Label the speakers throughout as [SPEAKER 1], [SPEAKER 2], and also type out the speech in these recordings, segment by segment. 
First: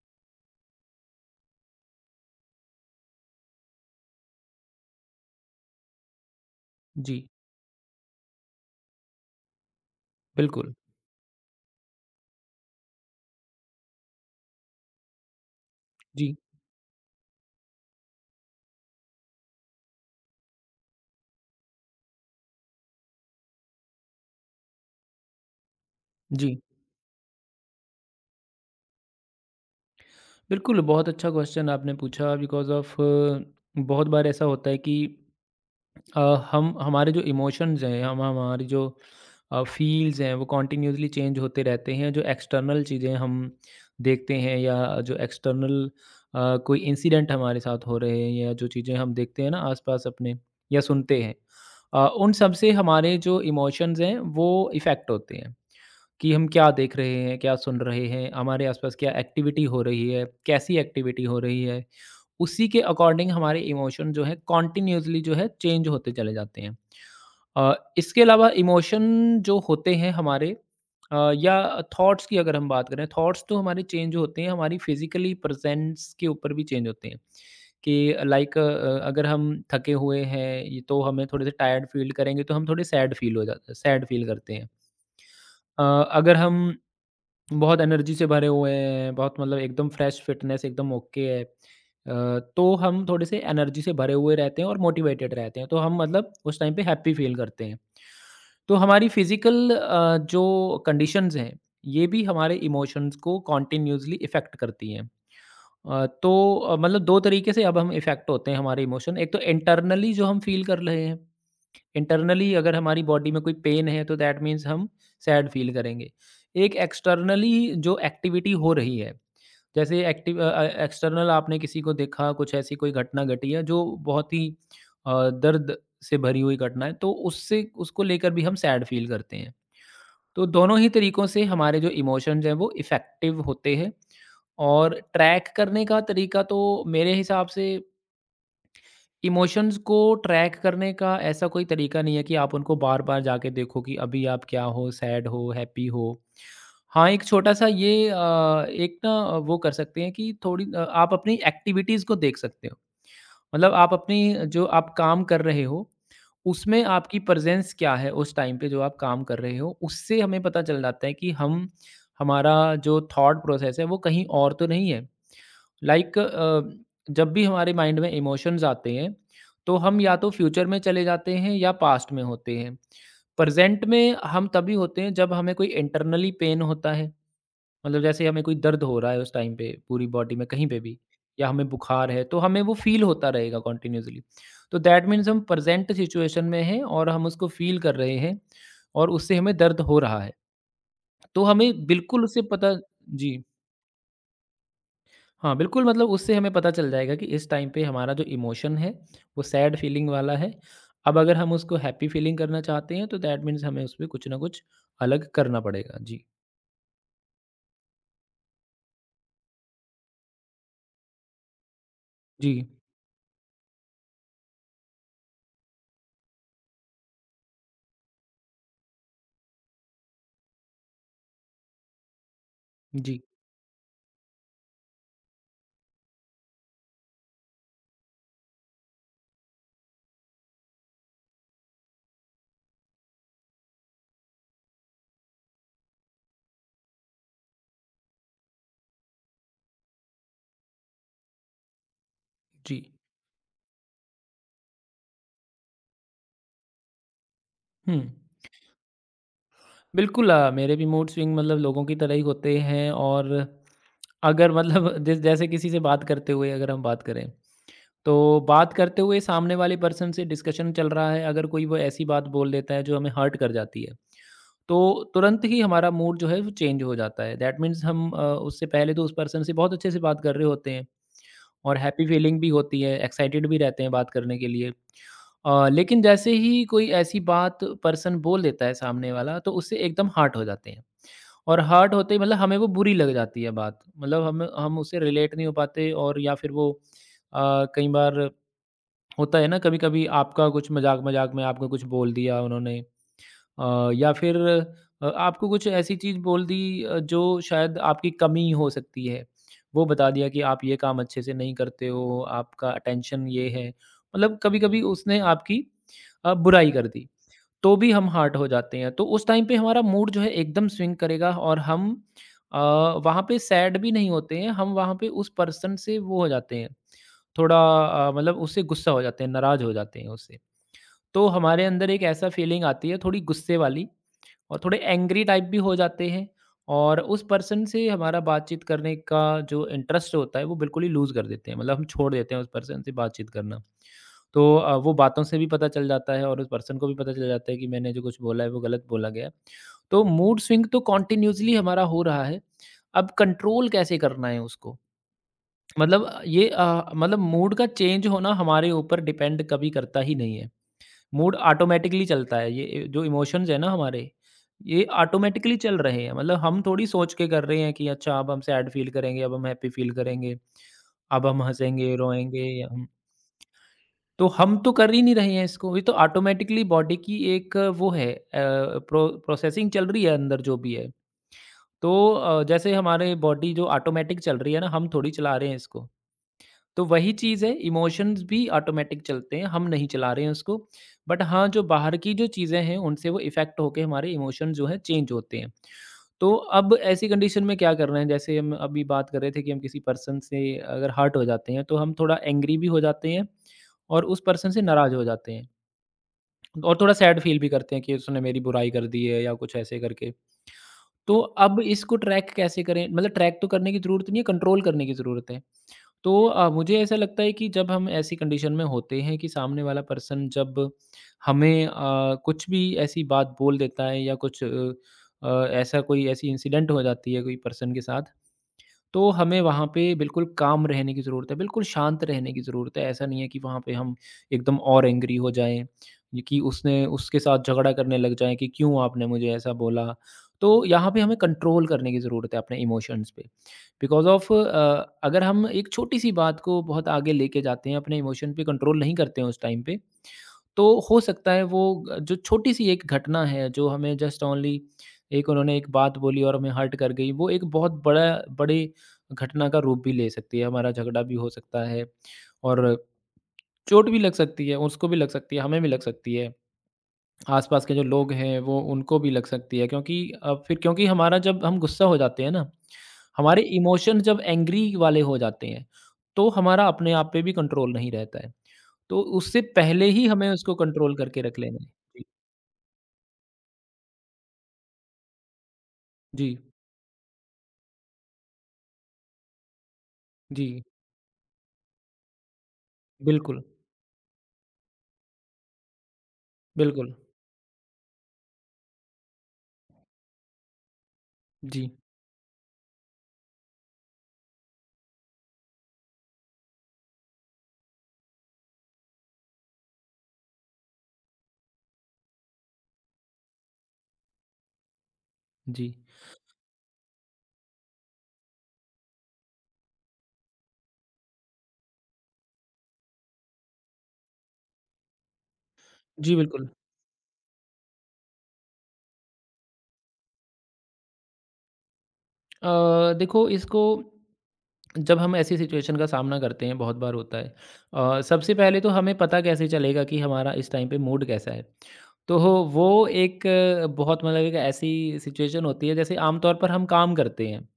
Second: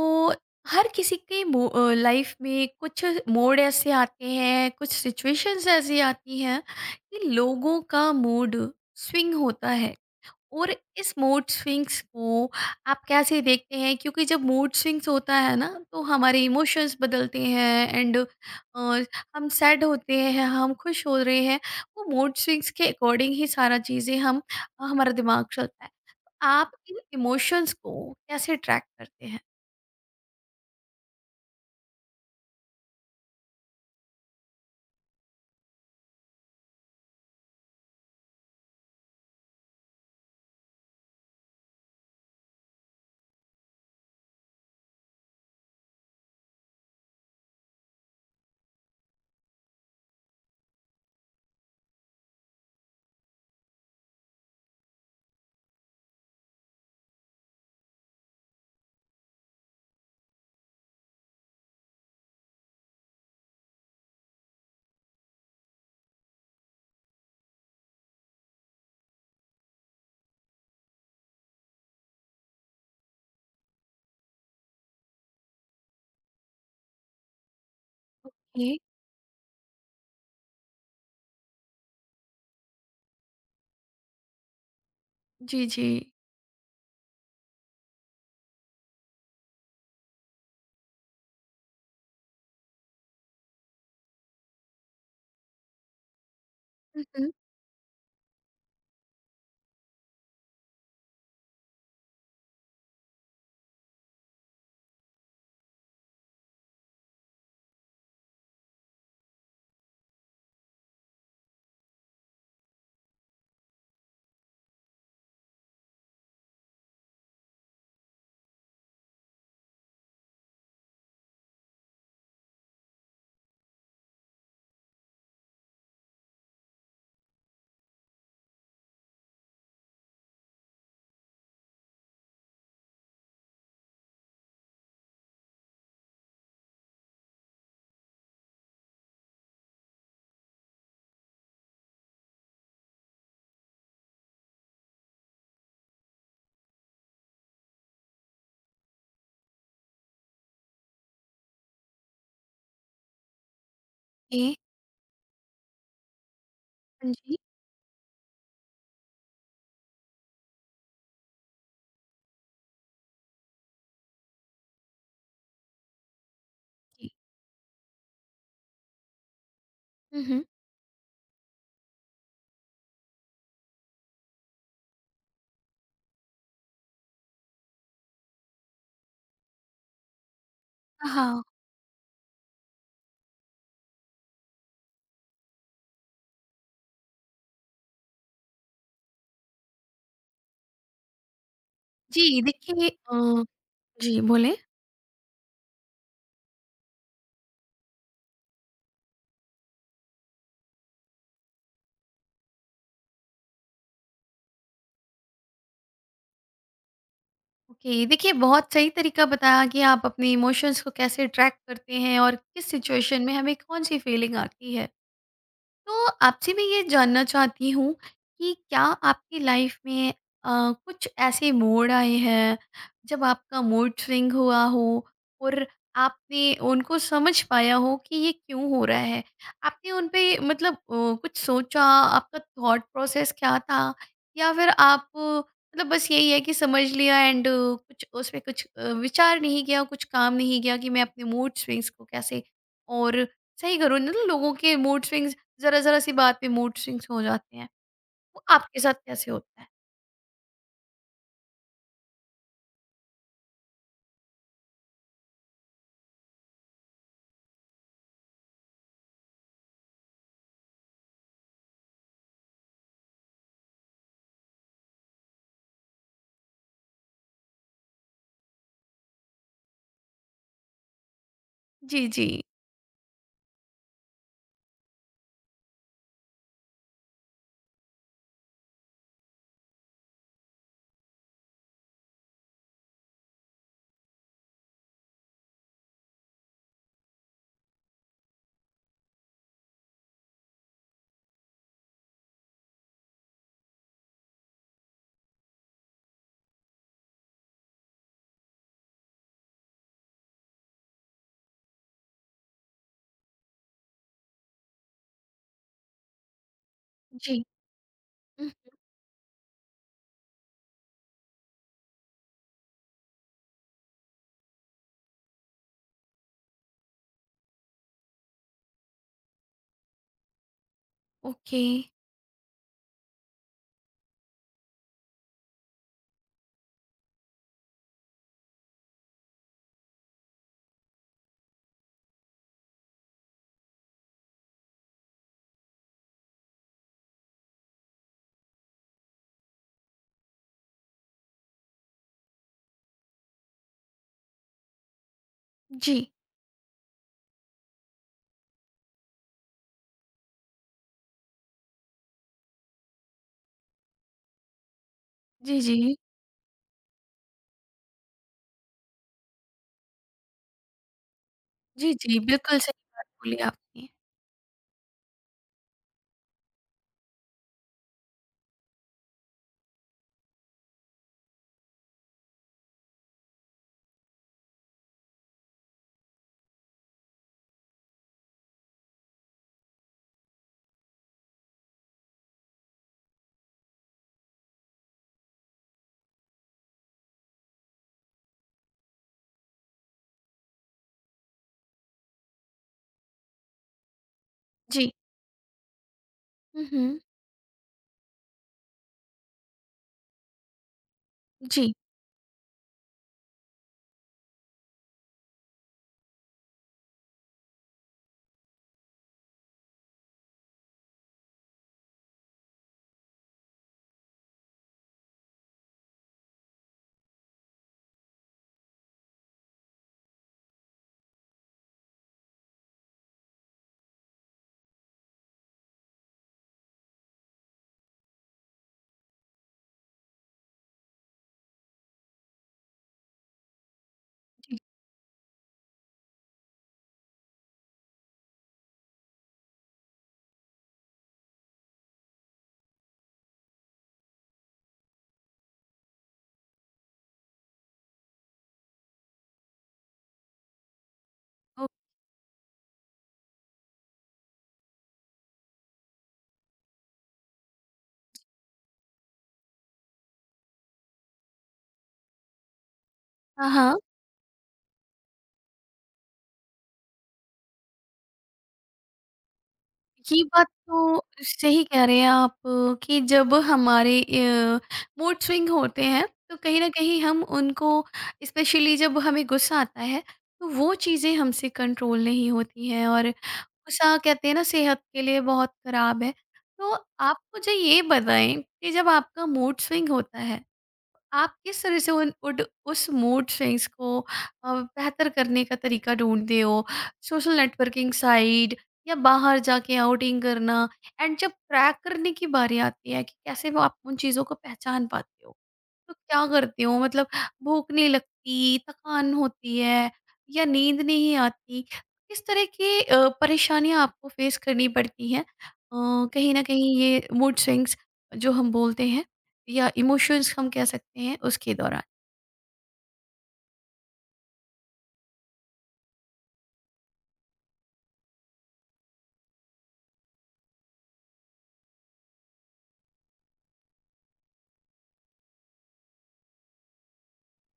[SPEAKER 1] तो हर किसी के लाइफ में कुछ मोड ऐसे आते हैं, कुछ सिचुएशंस ऐसी आती हैं कि
[SPEAKER 2] जी,
[SPEAKER 1] लोगों का मूड स्विंग होता है।
[SPEAKER 2] बिल्कुल।
[SPEAKER 1] और इस मूड स्विंग्स को आप कैसे देखते हैं? क्योंकि जब मूड स्विंग्स होता है ना, तो
[SPEAKER 2] जी,
[SPEAKER 1] हमारे इमोशंस बदलते हैं एंड हम सैड होते हैं, हम खुश हो रहे हैं। वो मूड स्विंग्स के अकॉर्डिंग ही सारा चीज़ें हम हमारा दिमाग चलता है।
[SPEAKER 2] जी।
[SPEAKER 1] आप इन इमोशंस को कैसे ट्रैक करते
[SPEAKER 2] बिल्कुल, बहुत अच्छा क्वेश्चन आपने पूछा बिकॉज़ ऑफ़ बहुत बार ऐसा होता है कि अ, हम हमारे जो इमोशंस हैं, हम हमारी जो फ़ील्स हैं, वो कंटिन्यूअसली चेंज होते रहते हैं। जो एक्सटर्नल चीज़ें हम देखते हैं या जो एक्सटर्नल कोई इंसिडेंट हमारे साथ हो रहे हैं या जो चीज़ें हम देखते हैं ना आस-पास अपने या सुनते हैं, उन सब से हमारे जो इमोशंस हैं, वो इफ़ेक्ट होते हैं। कि हम क्या देख रहे हैं, क्या सुन रहे हैं, हमारे आसपास क्या एक्टिविटी हो रही है, कैसी एक्टिविटी हो रही है। उसी के अकॉर्डिंग हमारे इमोशन जो है कंटिन्यूअसली जो है चेंज होते चले जाते हैं। इसके अलावा इमोशन जो होते हैं हमारे अ, या थॉट्स की अगर हम बात करें, थॉट्स तो हमारे चेंज होते हैं, हमारी फिज़िकली प्रेज़ेंस के ऊपर भी चेंज होते हैं कि लाइक
[SPEAKER 1] हैं?
[SPEAKER 2] अगर हम थके हुए हैं ये तो हमें थोड़े से टायर्ड फ़ील करेंगे, तो हम थोड़े सैड फ़ील हो जाते हैं, सैड फ़ील करते हैं।
[SPEAKER 1] जी,
[SPEAKER 2] अ,
[SPEAKER 1] जी।
[SPEAKER 2] अगर हम बहुत एनर्जी से भरे हुए हैं, बहुत मतलब एकदम फ्रेश फिटनेस एकदम ओके है। तो हम थोड़े-से एनर्जी से भरे हुए रहते हैं और मोटिवेटेड रहते हैं, तो हम मतलब उस टाइम पे
[SPEAKER 1] हुँ,
[SPEAKER 2] हैप्पी
[SPEAKER 1] हुँ।
[SPEAKER 2] फ़ील करते हैं। तो हमारी फिज़िकल जो कंडीशंस हैं, ये भी हमारे इमोशंस को कंटीन्यूअसली इफ़ेक्ट करती हैं। तो मतलब 2 तरीके से अब हम इफ़ेक्ट होते हैं हमारे इमोशन। एक तो इंटरनली जो हम फ़ील कर रहे हैं। इंटरनली अगर हमारी बॉडी में कोई पेन है तो दैट मीन्स हम सैड फील करेंगे। एक एक्सटर्नली जो एक्टिविटी हो रही है, जैसे एक्टिव एक्सटर्नल आपने किसी को देखा, कुछ ऐसी कोई घटना घटी है जो बहुत ही दर्द से भरी हुई घटना है, तो उससे उसको लेकर भी हम सैड फील करते हैं। तो दोनों ही तरीकों से हमारे जो इमोशंस हैं वो इफ़ेक्टिव होते हैं। और ट्रैक करने का तरीका तो मेरे हिसाब से इमोशंस को ट्रैक करने का ऐसा कोई तरीका नहीं है कि आप उनको बार बार जाके देखो कि अभी आप क्या हो, सैड हो, हैप्पी हो। हाँ, एक छोटा सा ये एक ना वो कर सकते हैं कि थोड़ी आप अपनी एक्टिविटीज़ को देख सकते हो। मतलब आप अपनी
[SPEAKER 1] ए
[SPEAKER 2] जो आप काम कर रहे हो उसमें
[SPEAKER 1] हाँ
[SPEAKER 2] आपकी
[SPEAKER 1] जी।
[SPEAKER 2] प्रेजेंस क्या है उस टाइम पे जो आप काम कर रहे हो, उससे हमें पता चल जाता है कि हम हमारा जो थॉट प्रोसेस है वो कहीं और तो नहीं है। लाइक
[SPEAKER 1] जी।
[SPEAKER 2] जब भी हमारे माइंड में इमोशंस आते हैं तो हम या
[SPEAKER 1] हुँ,
[SPEAKER 2] तो
[SPEAKER 1] हुँ।
[SPEAKER 2] फ्यूचर में चले जाते हैं या पास्ट में होते हैं। प्रेजेंट में हम तभी होते हैं जब हमें कोई इंटरनली पेन होता है, मतलब जैसे हमें कोई दर्द हो रहा है उस टाइम पे पूरी बॉडी में कहीं पे भी,
[SPEAKER 1] हाँ,
[SPEAKER 2] या हमें बुखार है तो हमें वो फील होता रहेगा कॉन्टिन्यूसली। तो दैट मीन्स हम प्रेजेंट सिचुएशन में हैं और हम उसको फील कर रहे हैं और उससे हमें दर्द हो रहा है, तो हमें बिल्कुल
[SPEAKER 1] जी।
[SPEAKER 2] उससे पता।
[SPEAKER 1] देखिए
[SPEAKER 2] जी।
[SPEAKER 1] जी बोलें?
[SPEAKER 2] हाँ, बिल्कुल, मतलब उससे हमें पता चल जाएगा कि इस टाइम पे हमारा जो इमोशन है, वो सैड फीलिंग वाला है। अब अगर हम उसको हैप्पी फीलिंग करना चाहते हैं तो दैट मीन्स हमें उसमें कुछ ना कुछ अलग करना पड़ेगा। जी,
[SPEAKER 1] ओके, देखिए बहुत सही तरीका बताया कि आप अपने इमोशंस को कैसे ट्रैक करते हैं और किस
[SPEAKER 2] जी,
[SPEAKER 1] सिचुएशन में हमें कौन-सी फीलिंग आती है। तो आपसे मैं ये जानना चाहती हूँ कि क्या आपकी लाइफ में कुछ ऐसे मोड़ आए हैं
[SPEAKER 2] जी,
[SPEAKER 1] जब आपका मूड स्विंग हुआ हो और आपने उनको समझ पाया हो कि ये क्यों हो रहा है। आपने उन पे मतलब कुछ सोचा, आपका थॉट प्रोसेस क्या था? या फिर आप मतलब बस यही है कि समझ लिया एंड कुछ उस पे कुछ विचार नहीं किया, कुछ काम नहीं किया कि मैं अपने मूड स्विंग्स को कैसे
[SPEAKER 2] जी।
[SPEAKER 1] और सही करूँ? ना लोगों के मूड स्विंग्स ज़रा-ज़रा सी बात पे मूड स्विंग्स हो जाते हैं।
[SPEAKER 2] हुँ,
[SPEAKER 1] वो आपके साथ कैसे होता है?
[SPEAKER 2] बिल्कुल मेरे भी मूड स्विंग मतलब लोगों की तरह ही होते हैं। और अगर मतलब जिस जैसे किसी से बात करते हुए अगर हम बात करें, तो बात करते हुए सामने वाले पर्सन से डिस्कशन चल रहा है, अगर कोई वो ऐसी बात बोल देता है जो हमें हर्ट कर जाती है। तो तुरंत ही हमारा मूड जो है वो चेंज हो जाता है। दैट मीन्स हम उससे पहले तो उस पर्सन से बहुत अच्छे से बात कर रहे होते हैं और
[SPEAKER 1] जी,
[SPEAKER 2] हैप्पी
[SPEAKER 1] जी।
[SPEAKER 2] फीलिंग भी होती है, एक्साइटेड भी रहते हैं बात करने के लिए। लेकिन जैसे ही कोई ऐसी बात पर्सन बोल देता है सामने वाला, तो उससे एकदम हर्ट हो जाते हैं। और हर्ट होते ही मतलब हमें वो बुरी लग जाती है बात। मतलब हम उससे रिलेट नहीं हो पाते, और या फिर वो अ, कई बार होता है ना कभी-कभी आपका कुछ मज़ाक-मज़ाक में आपको कुछ बोल दिया उन्होंने या फिर आपको कुछ ऐसी चीज़ बोल दी जो शायद आपकी कमी हो सकती है। वो बता दिया कि आप ये काम अच्छे से नहीं करते हो, आपका अटेंशन ये है। मतलब कभी-कभी उसने आपकी बुराई कर दी,
[SPEAKER 1] जी।
[SPEAKER 2] तो भी हम हर्ट हो
[SPEAKER 1] उम,
[SPEAKER 2] जाते हैं। तो उस टाइम पे हमारा मूड जो है एकदम स्विंग करेगा, और हम अ, वहाँ पे सैड भी नहीं होते हैं, हम वहाँ पे उस पर्सन से वो हो जाते हैं, थोड़ा मतलब उससे गुस्सा हो जाते हैं, नाराज़ हो जाते हैं उससे। तो
[SPEAKER 1] ओके।
[SPEAKER 2] हमारे अंदर एक ऐसा फीलिंग आती है थोड़ी गुस्से वाली, और थोड़े एंग्री टाइप भी हो जाते हैं। और उस पर्सन से हमारा बातचीत करने का जो इंटरेस्ट होता है वो बिल्कुल ही लूज़ कर देते हैं, मतलब हम छोड़ देते हैं उस पर्सन से बातचीत करना। तो वो बातों से भी पता चल जाता है और उस पर्सन को भी पता चल जाता है कि मैंने जो कुछ बोला है वो गलत बोला गया है। तो मूड स्विंग तो कॉन्टिन्यूसली हमारा हो रहा है, अब कंट्रोल कैसे करना है उसको?
[SPEAKER 1] जी।
[SPEAKER 2] मतलब ये मतलब मूड का चेंज होना हमारे ऊपर डिपेंड कभी करता ही नहीं है। मूड ऑटोमेटिकली चलता है, ये जो इमोशंस हैं ना हमारे, ये ऑटोमेटिकली
[SPEAKER 1] जी,
[SPEAKER 2] चल
[SPEAKER 1] जी।
[SPEAKER 2] रहे हैं। मतलब हम थोड़ी सोच के कर रहे हैं कि अच्छा, अब हम सैड फ़ील करेंगे, अब हम हैप्पी फ़ील करेंगे, अब हम
[SPEAKER 1] जी,
[SPEAKER 2] हँसेंगे,
[SPEAKER 1] जी,
[SPEAKER 2] रोएँगे,
[SPEAKER 1] बिल्कुल
[SPEAKER 2] या
[SPEAKER 1] सही
[SPEAKER 2] हम,
[SPEAKER 1] बात बोली आपने।
[SPEAKER 2] तो हम तो कर ही नहीं रहे हैं इसको। ये तो ऑटोमेटिकली बॉडी की एक वो है, प्रोसेसिंग चल रही है अंदर जो भी है। तो जैसे हमारे बॉडी जो ऑटोमेटिक चल रही है ना, हम थोड़ी चला रहे हैं इसको। तो वही चीज़ है, इमोशंस भी ऑटोमैटिक चलते हैं, हम नहीं चला रहे हैं उसको। बट हाँ, जो बाहर की जो चीज़ें हैं, उनसे वो इफ़ेक्ट होके हमारे इमोशन जो हैं चेंज होते हैं। तो अब ऐसी कंडीशन में क्या करना है, जैसे हम अभी बात कर रहे थे कि हम किसी पर्सन से अगर हर्ट हो जाते हैं, तो हम थोड़ा एंग्री भी हो जाते हैं और उस पर्सन से
[SPEAKER 1] जी।
[SPEAKER 2] नाराज़ हो जाते हैं
[SPEAKER 1] हुँ,
[SPEAKER 2] और थोड़ा
[SPEAKER 1] हुँ।
[SPEAKER 2] सैड फील भी करते हैं कि उसने मेरी बुराई कर दी है या कुछ ऐसे करके। तो अब
[SPEAKER 1] जी,
[SPEAKER 2] इसको ट्रैक कैसे करें? मतलब ट्रैक तो करने की ज़रूरत नहीं है, कंट्रोल करने की ज़रूरत है। तो मुझे ऐसा लगता है कि जब हम ऐसी कंडीशन में होते हैं कि सामने वाला पर्सन जब हमें कुछ भी ऐसी बात बोल देता है या कुछ ऐसा, कोई ऐसी इंसिडेंट हो जाती है कोई पर्सन के साथ, तो हमें वहाँ पे बिल्कुल काम रहने की ज़रूरत है, बिल्कुल शांत रहने की ज़रूरत है। ऐसा नहीं है कि वहाँ पे हम एकदम और एंग्री हो जाएं, ये कि उसने उसके साथ झगड़ा करने लग जाएं कि क्यों आपने मुझे ऐसा बोला। तो यहाँ पे हमें कंट्रोल करने की ज़रूरत है अपने इमोशंस पे, बिकॉज़ ऑफ़
[SPEAKER 1] जी।
[SPEAKER 2] अगर हम एक छोटी-सी बात को बहुत आगे लेके जाते हैं, अपने इमोशन पे कंट्रोल नहीं करते हैं उस टाइम पे, तो हो सकता है वो जो छोटी-सी एक घटना है, जो हमें जस्ट ओनली एक, उन्होंने एक बात बोली और हमें हर्ट कर गई, वो एक बहुत बड़ा बड़ी घटना का रूप भी ले सकती है। हमारा झगड़ा भी हो सकता
[SPEAKER 1] ओ
[SPEAKER 2] है और चोट भी लग सकती है, उसको भी लग सकती है, हमें भी लग सकती है। आसपास के जो लोग हैं वो उनको भी लग सकती है, क्योंकि फिर क्योंकि हमारा जब हम गुस्सा हो जाते हैं ना, हमारे
[SPEAKER 1] हाँ, हाँ।
[SPEAKER 2] इमोशन जब एंग्री वाले हो जाते हैं, तो हमारा अपने आप पे भी कंट्रोल नहीं रहता है। तो उससे पहले ही
[SPEAKER 1] ये
[SPEAKER 2] हमें
[SPEAKER 1] बात
[SPEAKER 2] उसको कंट्रोल
[SPEAKER 1] तो
[SPEAKER 2] करके रख
[SPEAKER 1] सही
[SPEAKER 2] लेना है।
[SPEAKER 1] कह रहे
[SPEAKER 2] जी,
[SPEAKER 1] हैं आप कि जब हमारे मूड स्विंग होते हैं, तो
[SPEAKER 2] जी,
[SPEAKER 1] कहीं न कहीं हम उनको स्पेशली जब हमें गुस्सा आता है, तो
[SPEAKER 2] जी,
[SPEAKER 1] वो चीज़ें हमसे कंट्रोल नहीं होती हैं। और
[SPEAKER 2] बिल्कुल,
[SPEAKER 1] सा कहते हैं ना सेहत के लिए बहुत खराब है। तो
[SPEAKER 2] बिल्कुल।
[SPEAKER 1] आप मुझे ये बताएँ कि जब आपका मूड स्विंग होता है, आप किस
[SPEAKER 2] जी,
[SPEAKER 1] तरह से उन उड उस मूड स्विंग्स को बेहतर करने का तरीका ढूँढते हो? सोशल नेटवर्किंग साइट या बाहर जाके आउटिंग करना? एंड जब ट्रैक करने की बारी आती है कि कैसे वो आप उन चीज़ों को पहचान पाते हो?
[SPEAKER 2] जी।
[SPEAKER 1] तो क्या करती हूँ मतलब भूख नहीं लगती, थकान होती है या नींद नहीं आती। किस तरह की परेशानियाँ आपको फ़ेस करनी पड़ती हैं?
[SPEAKER 2] जी,
[SPEAKER 1] कहीं न
[SPEAKER 2] बिल्कुल।
[SPEAKER 1] कहीं ये मूड स्विंग्स जो हम बोलते हैं या इमोशंस हम कह सकते हैं उसके दौरान?
[SPEAKER 2] देखो इसको, जब हम ऐसी सिचुएशन का सामना करते हैं बहुत बार होता है सबसे पहले तो हमें पता कैसे चलेगा कि हमारा इस टाइम पे मूड कैसा है। तो हो वो एक बहुत मतलब एक ऐसी सिचुएशन होती है जैसे आमतौर पर हम काम करते हैं,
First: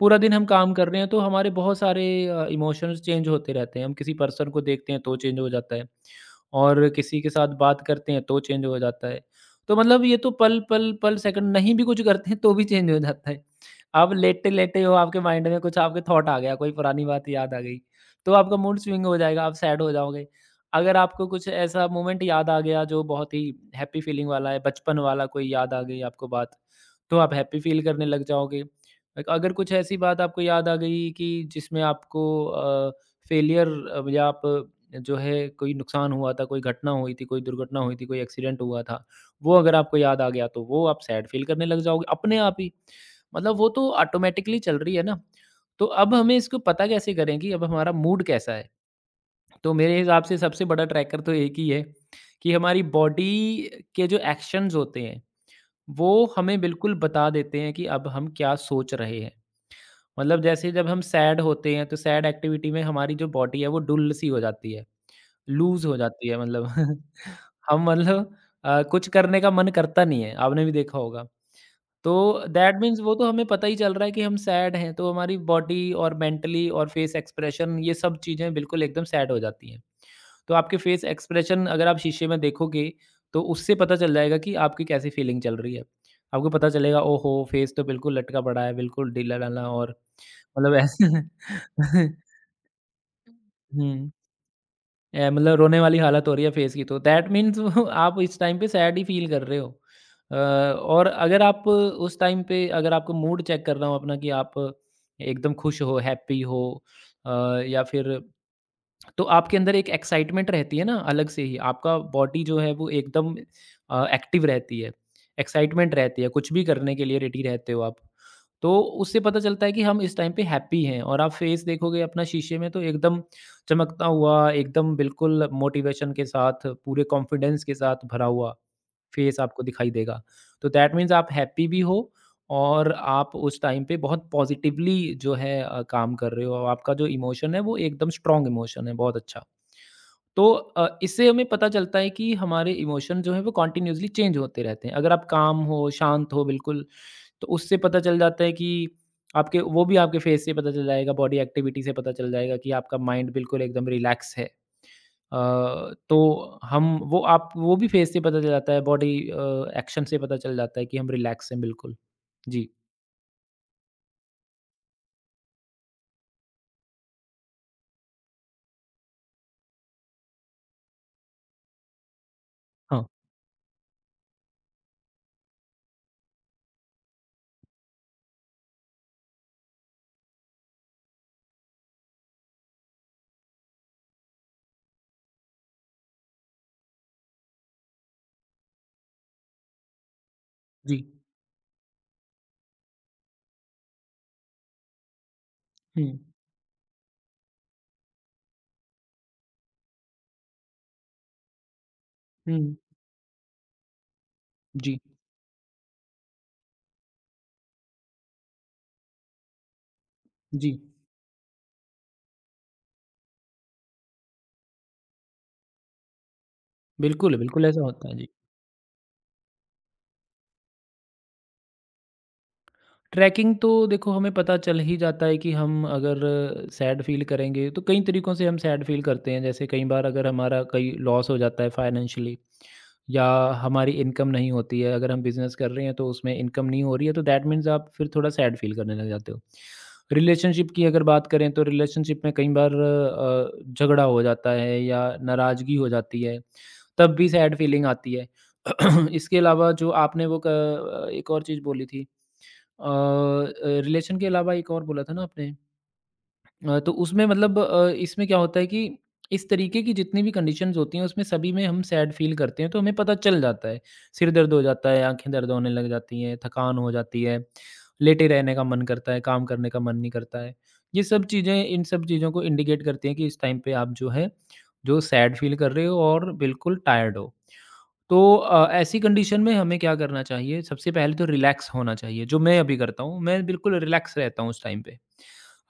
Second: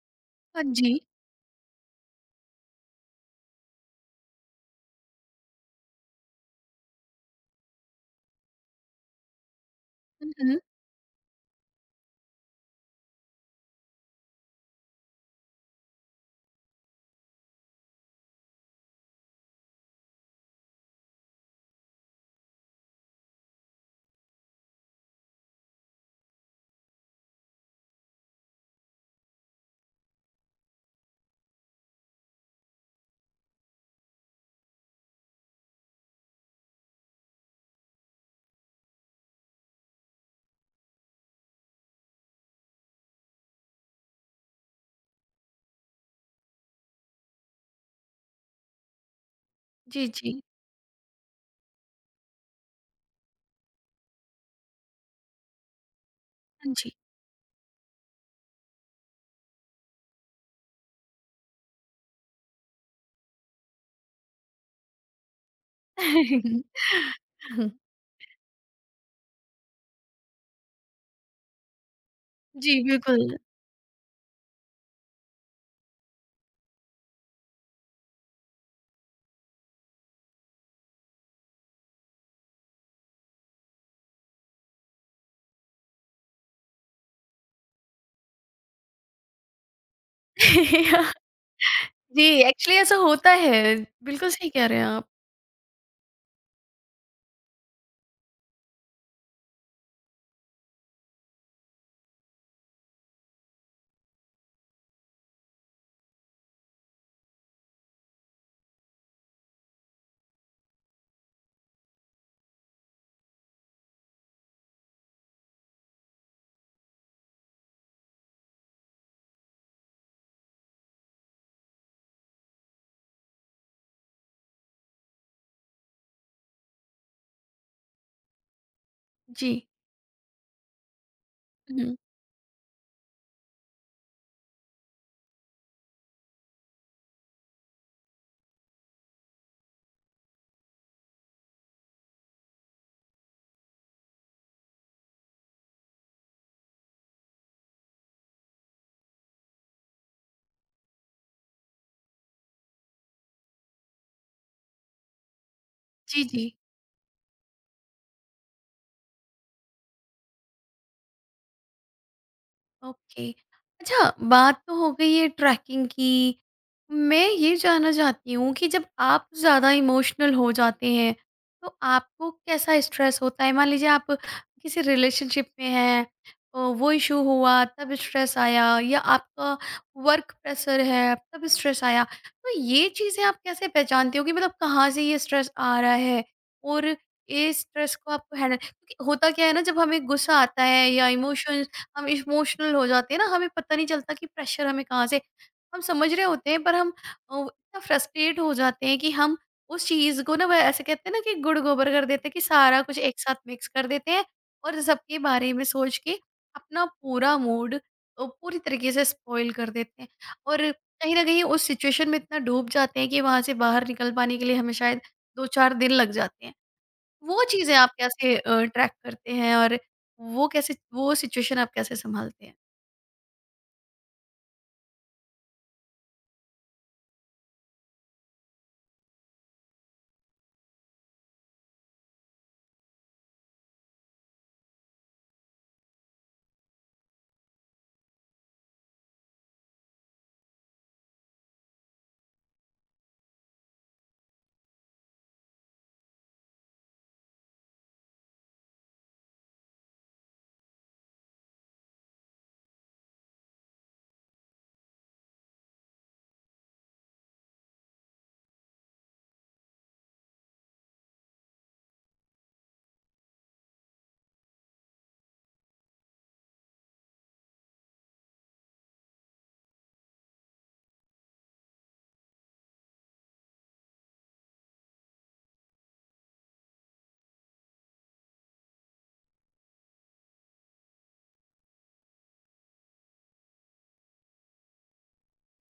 [SPEAKER 2] पूरा दिन हम
[SPEAKER 1] हाँ
[SPEAKER 2] काम कर
[SPEAKER 1] जी।
[SPEAKER 2] रहे हैं, तो हमारे बहुत सारे इमोशंस चेंज होते रहते हैं। हम किसी पर्सन को देखते हैं तो चेंज हो जाता है, और किसी के साथ बात करते हैं तो चेंज हो जाता है। तो मतलब ये
[SPEAKER 1] हुँ,
[SPEAKER 2] तो
[SPEAKER 1] हुँ।
[SPEAKER 2] पल-पल, पल पल, सेकंड नहीं भी कुछ करते हैं तो भी चेंज हो जाता है। आप लेटे-लेटे हो, आपके माइंड में कुछ आपके थॉट आ गया, कोई पुरानी बात याद आ गई, तो आपका मूड स्विंग हो जाएगा, आप सैड हो जाओगे। अगर आपको कुछ ऐसा मोमेंट याद आ गया जो बहुत ही हैप्पी फीलिंग वाला है, बचपन वाला कोई याद आ गई आपको बात, तो आप हैप्पी फील करने लग जाओगे। अग अगर कुछ ऐसी बात आपको याद आ गई कि जिसमें आपको फेलियर, या आप जो है कोई नुकसान हुआ था, कोई घटना हुई थी, कोई दुर्घटना हुई थी, कोई एक्सीडेंट हुआ था, वो अगर आपको याद आ गया तो वो आप सैड फ़ील करने लग जाओगे अपने आप ही। मतलब वो तो ऑटोमैटिकली चल रही है ना। तो अब हमें इसको पता कैसे करें कि अब हमारा मूड कैसा है? तो मेरे
[SPEAKER 1] जी,
[SPEAKER 2] हिसाब से
[SPEAKER 1] जी।
[SPEAKER 2] सबसे बड़ा ट्रैकर तो एक ही है कि हमारी बॉडी के जो एक्शंस होते हैं, वो हमें
[SPEAKER 1] हाँ जी।
[SPEAKER 2] बिल्कुल बता देते हैं कि अब हम क्या सोच रहे हैं। मतलब जैसे जब हम सैड होते हैं, तो सैड एक्टिविटी में हमारी जो बॉडी है, वो डुल-सी हो जाती है, लूज़ हो जाती है मतलब। हम मतलब, कुछ करने का मन करता नहीं है, आपने भी देखा होगा। तो
[SPEAKER 1] जी,
[SPEAKER 2] दैट मीन्स वो
[SPEAKER 1] बिल्कुल।
[SPEAKER 2] तो हमें पता ही चल रहा है कि हम सैड हैं, तो हमारी बॉडी और मेंटली और फेस एक्सप्रेशन, ये सब चीज़ें बिल्कुल एकदम सैड हो जाती हैं। तो आपके फेस एक्सप्रेशन अगर आप शीशे में देखोगे, तो उससे पता चल जाएगा कि आपकी कैसी फीलिंग चल रही है। आपको पता चलेगा, ओहो! फेस तो बिल्कुल लटका पड़ा है, बिल्कुल ढीला-ढाला और मतलब ऐसे।
[SPEAKER 1] जी, एक्चुअली ऐसा होता है।
[SPEAKER 2] हुँ,
[SPEAKER 1] बिल्कुल सही कह रहे हैं आप।
[SPEAKER 2] मतलब रोने वाली हालत हो रही है फेस की, तो दैट मीन्स आप इस टाइम पे सैड ही फ़ील कर रहे हो। और अगर आप उस टाइम पे अगर आपको मूड चेक करना हो अपना कि आप एकदम खुश हो, हैप्पी हो, अ, या फिर, तो आपके अंदर एक एक्साइटमेंट रहती है ना, अलग से ही आपका बॉडी जो है वो एकदम एक्टिव रहती है, एक्साइटमेंट रहती है, कुछ भी करने के लिए रेडी रहते हो आप। तो उससे पता चलता है कि हम इस टाइम पे हैप्पी हैं और आप फेस देखोगे अपना शीशे में तो एकदम चमकता हुआ, एकदम बिल्कुल मोटिवेशन के साथ, पूरे कॉन्फिडेंस के साथ भरा हुआ फेस
[SPEAKER 1] जी।
[SPEAKER 2] आपको दिखाई देगा। तो दैट मीन्स आप हैप्पी भी
[SPEAKER 1] हुँ।
[SPEAKER 2] हो और आप उस टाइम पे बहुत पॉज़िटिवली जो है काम कर रहे हो और आपका जो इमोशन है वो एकदम स्ट्रॉन्ग इमोशन है, बहुत अच्छा। तो इससे हमें पता चलता है कि हमारे इमोशन जो हैं वो कंटीन्यूअसली चेंज होते रहते हैं। अगर आप काम हो, शांत हो बिल्कुल, तो उससे पता चल जाता है कि आपके वो भी आपके फेस से पता चल जाएगा, बॉडी एक्टिविटी से पता चल जाएगा कि आपका माइंड बिल्कुल एकदम रिलैक्स है। अ, तो
[SPEAKER 1] जी, जी।
[SPEAKER 2] हम वो आप वो भी फेस से पता चल जाता है, बॉडी एक्शन से पता चल जाता है कि हम रिलैक्स हैं बिल्कुल। जी।
[SPEAKER 1] ओके। अच्छा, बात तो हो गई है ट्रैकिंग की। मैं ये जानना चाहती हूँ कि जब आप ज़्यादा इमोशनल हो जाते हैं, तो आपको कैसा
[SPEAKER 2] हाँ,
[SPEAKER 1] स्ट्रेस होता है? मान लीजिए आप किसी रिलेशनशिप में हैं, वो इश्यू हुआ तब स्ट्रेस आया या आपका वर्क प्रेशर है तब स्ट्रेस आया। तो ये चीज़ें आप कैसे पहचानते हो कि मतलब कहाँ से ये स्ट्रेस आ रहा है? और ये स्ट्रेस को आपको हैंडल, क्योंकि होता क्या है ना, जब हमें गुस्सा आता है
[SPEAKER 2] जी।
[SPEAKER 1] या इमोशंस हम इमोशनल हो जाते हैं ना, हमें पता नहीं चलता कि प्रेशर हमें कहाँ से। हम
[SPEAKER 2] हुँ,
[SPEAKER 1] समझ रहे होते हैं पर हम इतना फ्रस्ट्रेट हो जाते हैं कि हम उस चीज को ना वह ऐसे कहते हैं ना कि गुड़ गोबर कर देते हैं कि
[SPEAKER 2] हुँ,
[SPEAKER 1] सारा कुछ एक साथ मिक्स कर देते हैं और
[SPEAKER 2] जी,
[SPEAKER 1] सबके बारे में सोच के अपना पूरा मूड पूरी तरीके से स्पॉइल कर देते हैं। और
[SPEAKER 2] जी।
[SPEAKER 1] कहीं ना कहीं उस सिचुएशन में इतना डूब जाते हैं कि वहां से बाहर निकल पाने के लिए हमें शायद दो चार दिन लग जाते हैं।
[SPEAKER 2] बिल्कुल,
[SPEAKER 1] वो
[SPEAKER 2] बिल्कुल
[SPEAKER 1] चीज़ें
[SPEAKER 2] ऐसा
[SPEAKER 1] आप
[SPEAKER 2] होता है, जी।
[SPEAKER 1] कैसे ट्रैक करते हैं और वो सिचुएशन आप कैसे संभालते हैं?
[SPEAKER 2] ट्रैकिंग तो देखो, हमें पता चल ही जाता है कि हम अगर सैड फ़ील करेंगे तो कई तरीकों से हम सैड फ़ील करते हैं। जैसे कई बार अगर हमारा कहीं लॉस हो जाता है फ़ाइनेंशियली, या हमारी इनकम नहीं होती है, अगर हम बिज़नेस कर रहे हैं तो उसमें इनकम नहीं हो रही है, तो दैट मीन्स आप फिर थोड़ा सैड फ़ील करने लग जाते हो। रिलेशनशिप की अगर बात करें तो रिलेशनशिप में कई बार झगड़ा हो जाता है या नाराज़गी हो जाती है। तब भी सैड फ़ीलिंग आती है। इसके अलावा जो आपने वो एक और चीज़ बोली थी, रिलेशन के अलावा एक और बोला था ना आपने? तो इसमें क्या होता है कि इस तरीके की जितनी भी कंडीशंस होती हैं उसमें सभी में हम सैड फ़ील करते हैं, तो हमें पता चल जाता है। सिर दर्द हो जाता है, आँखें दर्द होने लग जाती हैं, थकान हो जाती है, लेटे रहने का मन करता है, काम करने का मन नहीं करता है। ये सब चीज़ें इन सब चीज़ों को इंडिकेट करती हैं कि इस टाइम पे आप जो है, जो सैड फ़ील कर रहे हो और बिल्कुल टायर्ड हो। तो ऐसी कंडीशन में हमें क्या करना चाहिए? सबसे पहले तो रिलैक्स होना चाहिए, जो मैं अभी करता हूँ। मैं बिल्कुल रिलैक्स रहता हूँ उस टाइम पे।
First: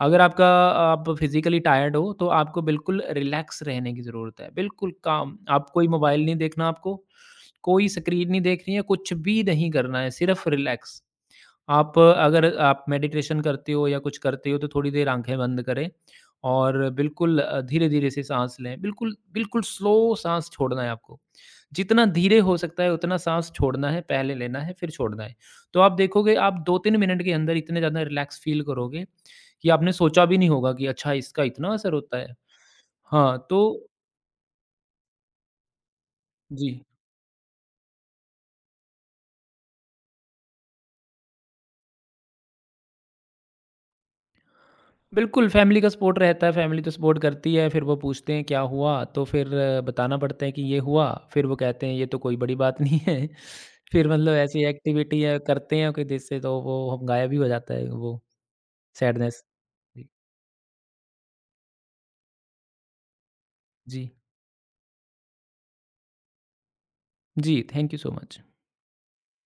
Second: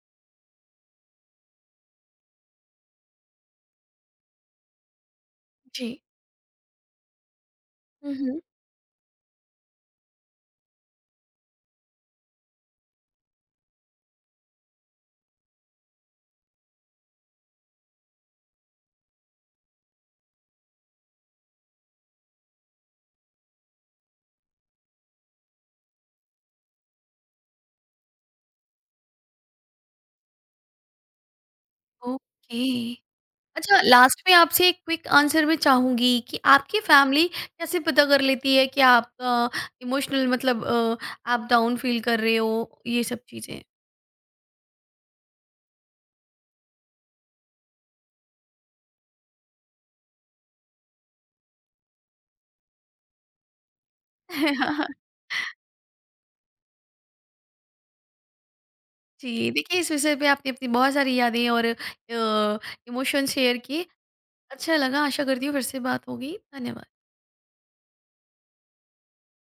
[SPEAKER 2] अगर आपका आप फिज़िकली टायर्ड हो, तो आपको बिल्कुल रिलैक्स रहने की ज़रूरत है, बिल्कुल काम। आप
[SPEAKER 1] जी।
[SPEAKER 2] कोई मोबाइल नहीं देखना आपको, कोई
[SPEAKER 1] हुँ,
[SPEAKER 2] स्क्रीन
[SPEAKER 1] हुँ।
[SPEAKER 2] नहीं देखनी है, कुछ भी नहीं करना है, सिर्फ़ रिलैक्स। आप अगर आप मेडिटेशन करते हो या कुछ करते हो तो थोड़ी देर आँखें बंद करें और बिल्कुल धीरे-धीरे से साँस लें। बिल्कुल, बिल्कुल स्लो साँस छोड़ना है आपको। जितना धीरे हो सकता है उतना साँस छोड़ना है, पहले लेना है फिर छोड़ना है। तो आप देखोगे, आप 2-3 मिनट के अंदर इतने ज़्यादा रिलैक्स फ़ील करोगे कि आपने सोचा भी नहीं होगा कि अच्छा, इसका इतना असर होता है।
[SPEAKER 1] ओके।
[SPEAKER 2] हाँ,
[SPEAKER 1] अच्छा,
[SPEAKER 2] तो
[SPEAKER 1] लास्ट में आपसे एक क्विक आंसर मैं चाहूँगी कि
[SPEAKER 2] जी।
[SPEAKER 1] आपकी फैमिली कैसे पता कर लेती है कि आप इमोशनल मतलब आप डाउन फ़ील कर रहे हो, ये सब चीज़ें?
[SPEAKER 2] बिल्कुल, फैमिली का सपोर्ट रहता है, फैमिली तो सपोर्ट करती है, फिर वो पूछते हैं क्या हुआ? तो फिर बताना पड़ता है कि ये हुआ, फिर वो कहते हैं ये तो कोई बड़ी बात नहीं है। फिर मतलब ऐसी एक्टिविटी है करते हैं कि जिससे तो वो गायब ही हो जाता है वो सैडनेस।
[SPEAKER 1] जी, देखिए इस
[SPEAKER 2] जी,
[SPEAKER 1] विषय पे आपने अपनी बहुत सारी यादें और इमोशन शेयर किए।
[SPEAKER 2] जी,
[SPEAKER 1] अच्छा लगा, आशा करती हूँ फिर से बात होगी। धन्यवाद।
[SPEAKER 2] जी, थैंक यू सो मच।